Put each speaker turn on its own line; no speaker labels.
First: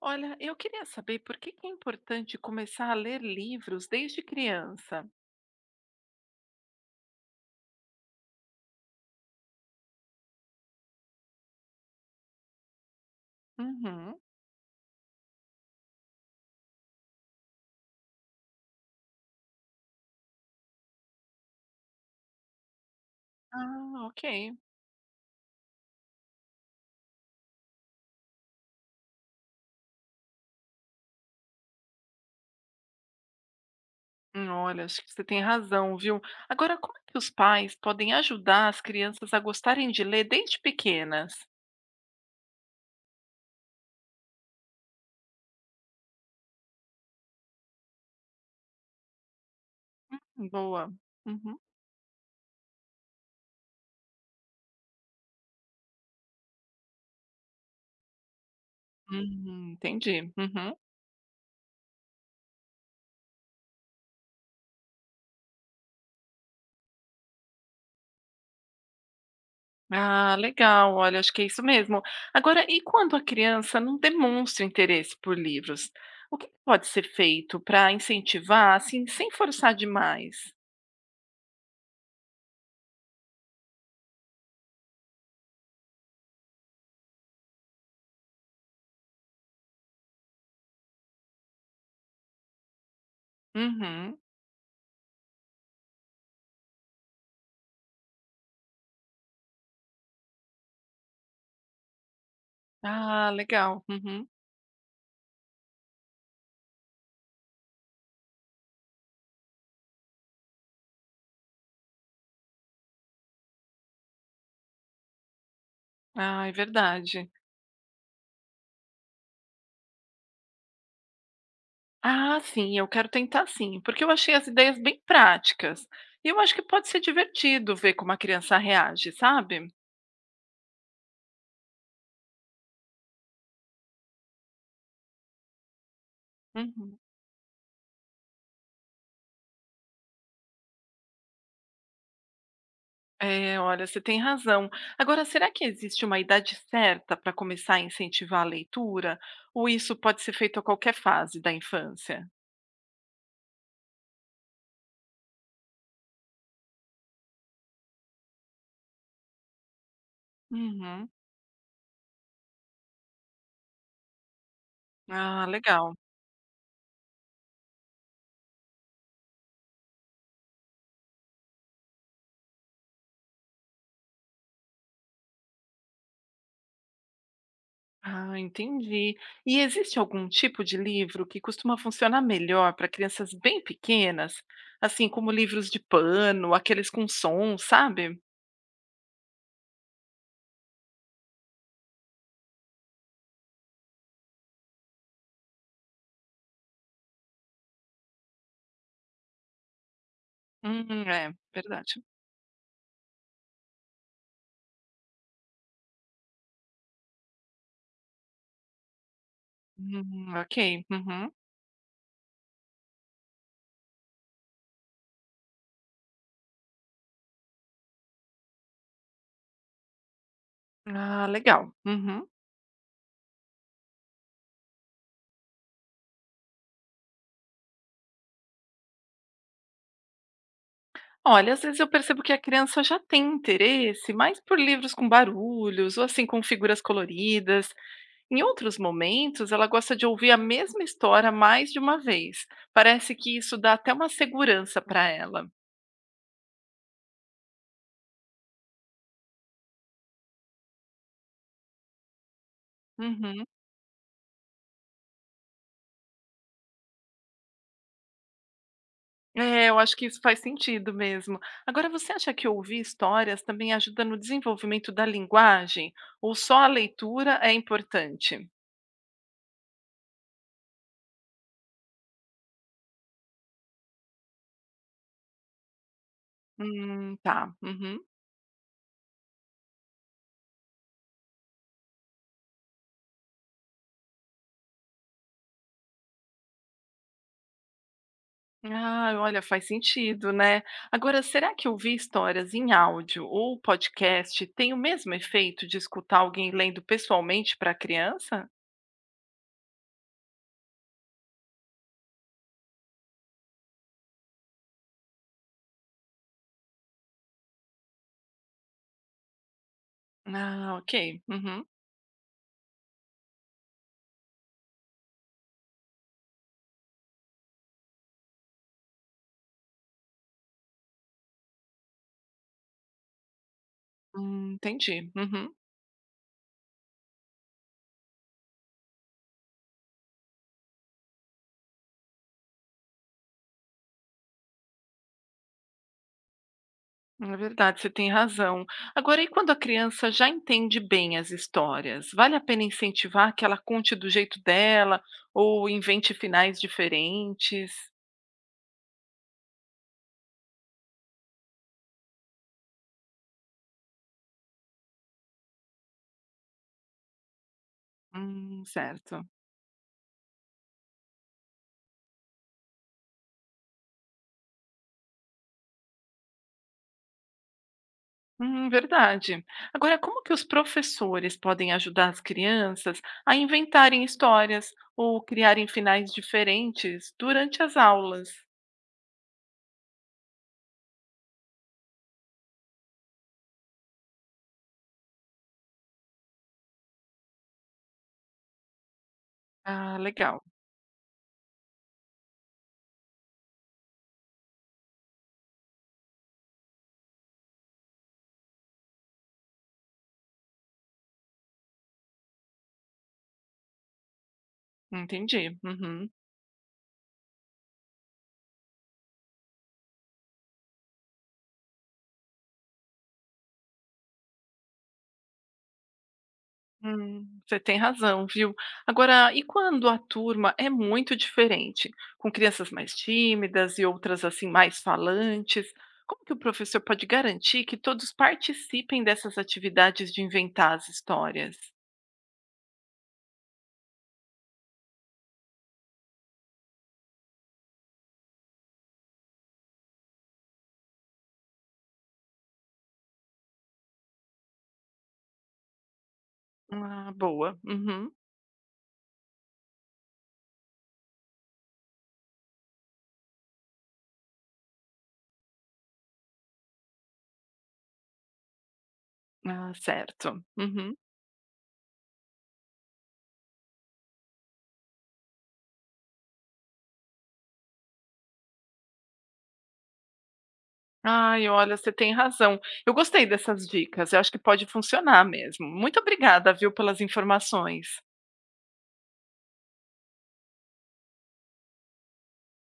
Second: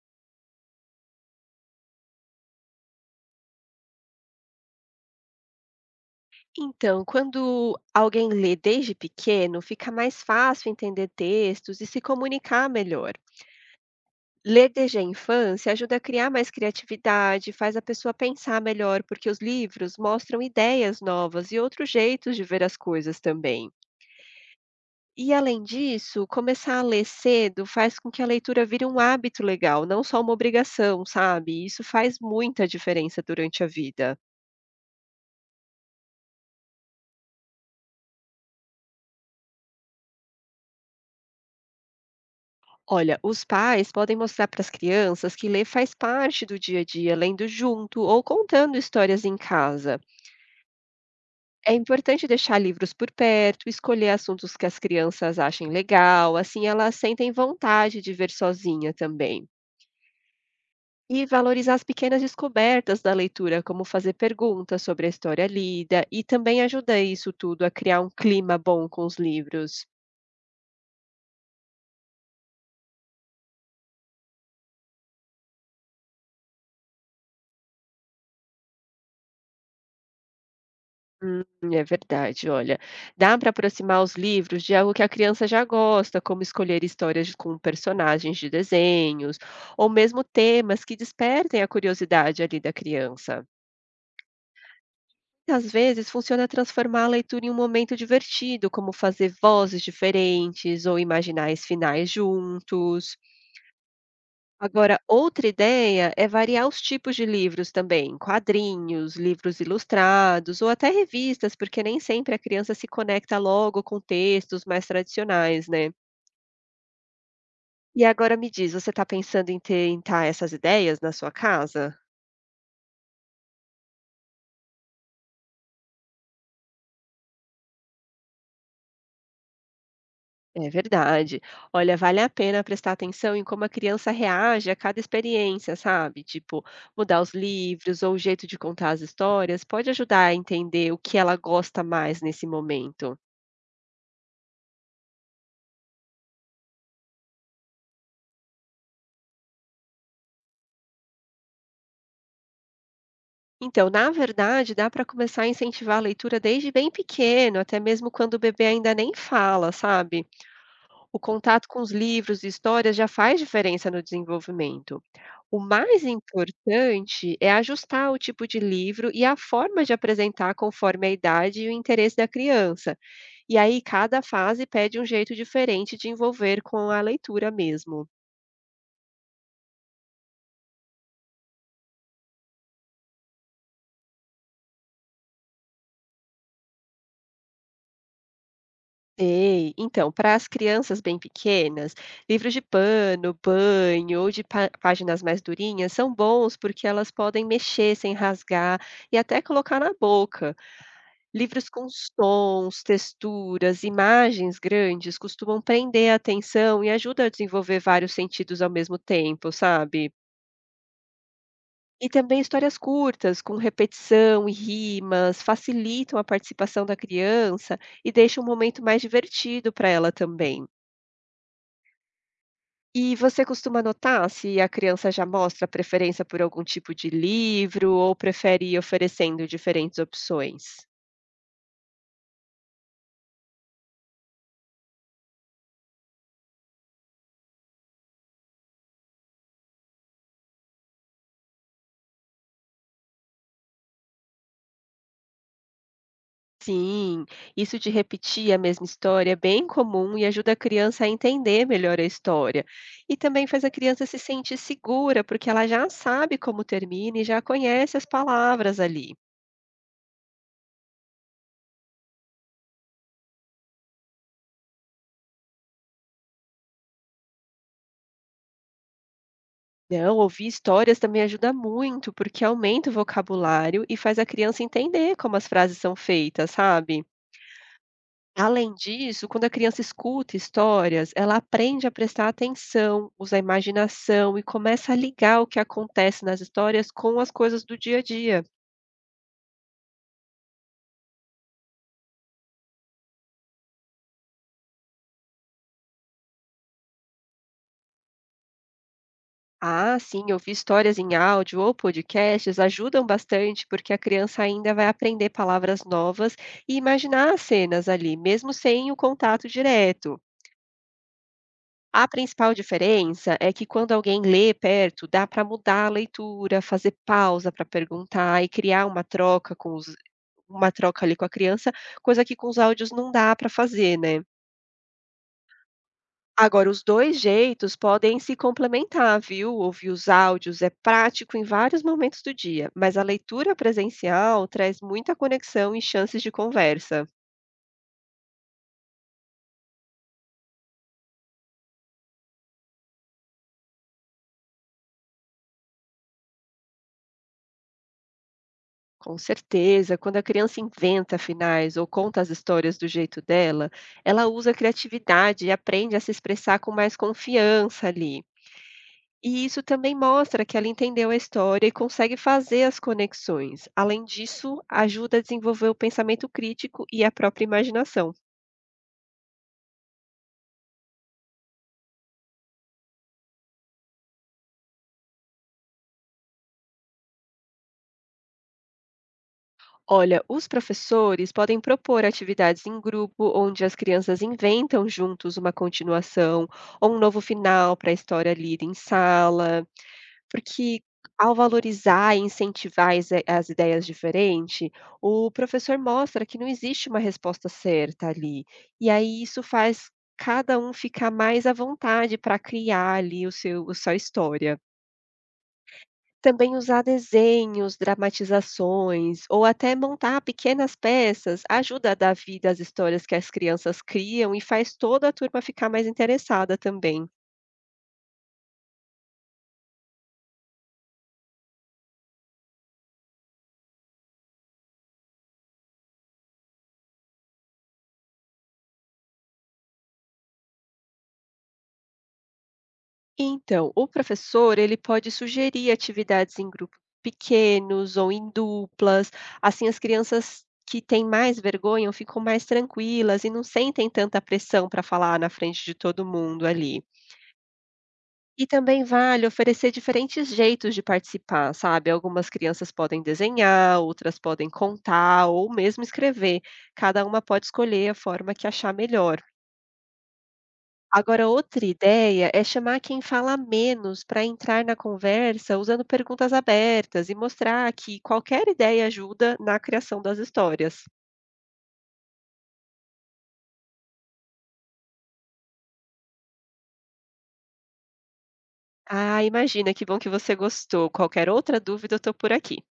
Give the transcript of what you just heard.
Olha, eu queria saber por que que é importante começar a ler livros desde criança.
Então, quando alguém lê desde pequeno, fica mais fácil entender textos e se comunicar melhor.
Uhum.
Ler desde a infância ajuda a criar mais criatividade, faz a pessoa pensar melhor, porque os livros mostram ideias novas e outros jeitos de ver as coisas também.
Ah, ok.
E além disso, começar a ler cedo faz com que a leitura vire um hábito legal, não só uma obrigação, sabe? Isso faz muita diferença durante a vida.
Olha, acho que você tem razão, viu? Agora, como é que os pais podem ajudar as crianças a gostarem de ler desde pequenas?
Olha, os pais podem mostrar para as crianças que ler faz parte do dia a dia, lendo junto ou contando histórias em casa.
Boa. Uhum.
É importante deixar livros por perto, escolher assuntos que as crianças achem legal, assim elas sentem vontade de ver sozinha também.
Entendi. Uhum.
E valorizar as pequenas descobertas da leitura, como fazer perguntas sobre a história lida, e também ajudar isso tudo a criar um clima bom com os livros.
Ah, legal. Olha, acho que é isso mesmo. Agora, e quando a criança não demonstra interesse por livros? O que pode ser feito para incentivar, assim, sem forçar demais?
Hum, é verdade, olha, dá para aproximar os livros de algo que a criança já gosta, como escolher com personagens de desenhos, ou mesmo temas que despertem a curiosidade ali da criança.
Uhum.
Às vezes, funciona transformar a leitura em um momento divertido, como fazer vozes diferentes ou imaginar os finais juntos.
Ah, legal. Uhum.
Agora, outra ideia é variar os tipos de livros também, quadrinhos, livros ilustrados ou até revistas, porque nem sempre a criança se conecta logo com textos mais tradicionais, né?
Ah, é verdade.
E agora me diz, você está pensando em tentar essas ideias na sua casa?
Ah, sim, eu quero tentar sim, porque eu achei as ideias bem práticas. E eu acho que pode ser divertido ver como a criança reage, sabe?
É verdade. Olha, vale a pena prestar atenção em como a criança reage a cada experiência, sabe? Tipo,
Uhum.
mudar os livros ou o jeito de contar as histórias pode ajudar a entender o que ela gosta mais nesse momento.
É, olha, você tem razão. Agora, será que existe uma idade certa para começar a incentivar a leitura? Ou isso pode ser feito a qualquer fase da infância?
Então, na verdade, dá para começar a incentivar a leitura desde bem pequeno, até mesmo quando o bebê ainda nem fala, sabe?
Uhum.
O contato com os livros e histórias já faz diferença no desenvolvimento.
Ah,
O
legal.
mais importante é ajustar o tipo de livro e a forma de apresentar conforme a idade e o interesse da criança. E aí, cada fase pede um jeito diferente de envolver com a leitura mesmo.
Ah, entendi. E existe algum tipo de livro que costuma funcionar melhor para crianças bem pequenas? Assim como livros de pano, aqueles com som, sabe?
Sei. Então, para as crianças bem pequenas, livros de pano, banho ou páginas mais durinhas são bons porque elas podem mexer sem rasgar e até colocar na boca.
É,
Livros com
verdade.
sons, texturas, imagens grandes costumam prender a atenção e ajuda a desenvolver vários sentidos ao mesmo tempo, sabe?
Ok. Uhum.
E também histórias curtas, com repetição e rimas, facilitam a participação da criança e deixam o momento mais divertido para ela também.
Ah, legal. Uhum.
E você costuma notar se a criança já mostra preferência por algum tipo de livro ou prefere ir oferecendo diferentes opções?
Olha, às vezes eu percebo que a criança já tem interesse mais por livros com barulhos ou assim com figuras coloridas. Em outros momentos, ela gosta de ouvir a mesma história mais de uma vez. Parece que isso dá até uma segurança para ela.
Sim, isso de repetir a mesma história é bem comum e ajuda a criança a entender melhor a história. E
Uhum.
também faz a criança se sentir segura, porque ela já sabe como termina e já conhece as palavras ali.
É, eu acho que isso faz sentido mesmo. Agora, você acha que ouvir histórias também ajuda no desenvolvimento da linguagem? Ou só a leitura é importante?
Não, ouvir histórias também ajuda muito, porque aumenta o vocabulário e faz a criança entender como as frases são feitas, sabe?
Tá. Uhum.
Além disso, quando a criança escuta histórias, ela aprende a prestar atenção, usa a imaginação e começa a ligar o que acontece nas histórias com as coisas do dia a dia.
Ah, olha, faz sentido, né? Agora, será que ouvir histórias em áudio ou podcast tem o mesmo efeito de escutar alguém lendo pessoalmente para a criança?
Ah, sim, ouvir histórias em áudio ou podcasts ajudam bastante, porque a criança ainda vai aprender palavras novas e imaginar as cenas ali, mesmo sem o contato direto.
Ah, ok. Uhum.
A principal diferença é que quando alguém lê perto, dá para mudar a leitura, fazer pausa para perguntar e criar uma troca ali com a criança, coisa que com os áudios não dá para fazer, né.
Entendi. Uhum.
Agora os 2 jeitos podem se complementar, viu. Ouvir os áudios é prático em vários momentos do dia, mas a leitura presencial traz muita conexão e chances de conversa.
É verdade, você tem razão. Agora, e quando a criança já entende bem as histórias, vale a pena incentivar que ela conte do jeito dela ou invente finais diferentes?
Com certeza, quando a criança inventa finais ou conta as histórias do jeito dela, ela usa a criatividade e aprende a se expressar com mais confiança ali.
Certo.
E isso também mostra que ela entendeu a história e consegue fazer as conexões. Além disso, ajuda a desenvolver o pensamento crítico e a própria imaginação.
Verdade. Agora, como que os professores podem ajudar as crianças a inventarem histórias ou criarem finais diferentes durante as aulas?
Olha, os professores podem propor atividades em grupo onde as crianças inventam juntos uma continuação ou um novo final para a história lida em sala.
Ah, legal.
Porque ao valorizar e incentivar as ideias diferentes, o professor mostra que não existe uma resposta certa ali. E aí isso faz cada um ficar mais à vontade para criar ali o seu a sua história.
Entendi. Uhum.
Também usar desenhos, dramatizações ou até montar pequenas peças ajuda a dar vida às histórias que as crianças criam e faz toda a turma ficar mais interessada também.
Você tem razão, viu? Agora, e quando a turma é muito diferente, com crianças mais tímidas e outras assim mais falantes, como que o professor pode garantir que todos participem dessas atividades de inventar as histórias?
Então, o professor, ele pode sugerir atividades em grupos pequenos ou em duplas, assim as crianças que têm mais vergonha ficam mais tranquilas e não sentem tanta pressão para falar na frente de todo mundo ali.
Ah, boa. Uhum.
E também vale oferecer diferentes jeitos de participar, sabe? Algumas crianças podem desenhar, outras podem contar ou mesmo escrever. Cada uma pode escolher a forma que achar melhor.
Ah, certo. Uhum.
Agora, outra ideia é chamar quem fala menos para entrar na conversa usando perguntas abertas e mostrar que qualquer ideia ajuda na criação das histórias.
Ai, olha, você tem razão. Eu gostei dessas dicas. Eu acho que pode funcionar mesmo. Muito obrigada, viu, pelas informações.
Ah, imagina, que bom que você gostou. Qualquer outra dúvida, eu estou por aqui.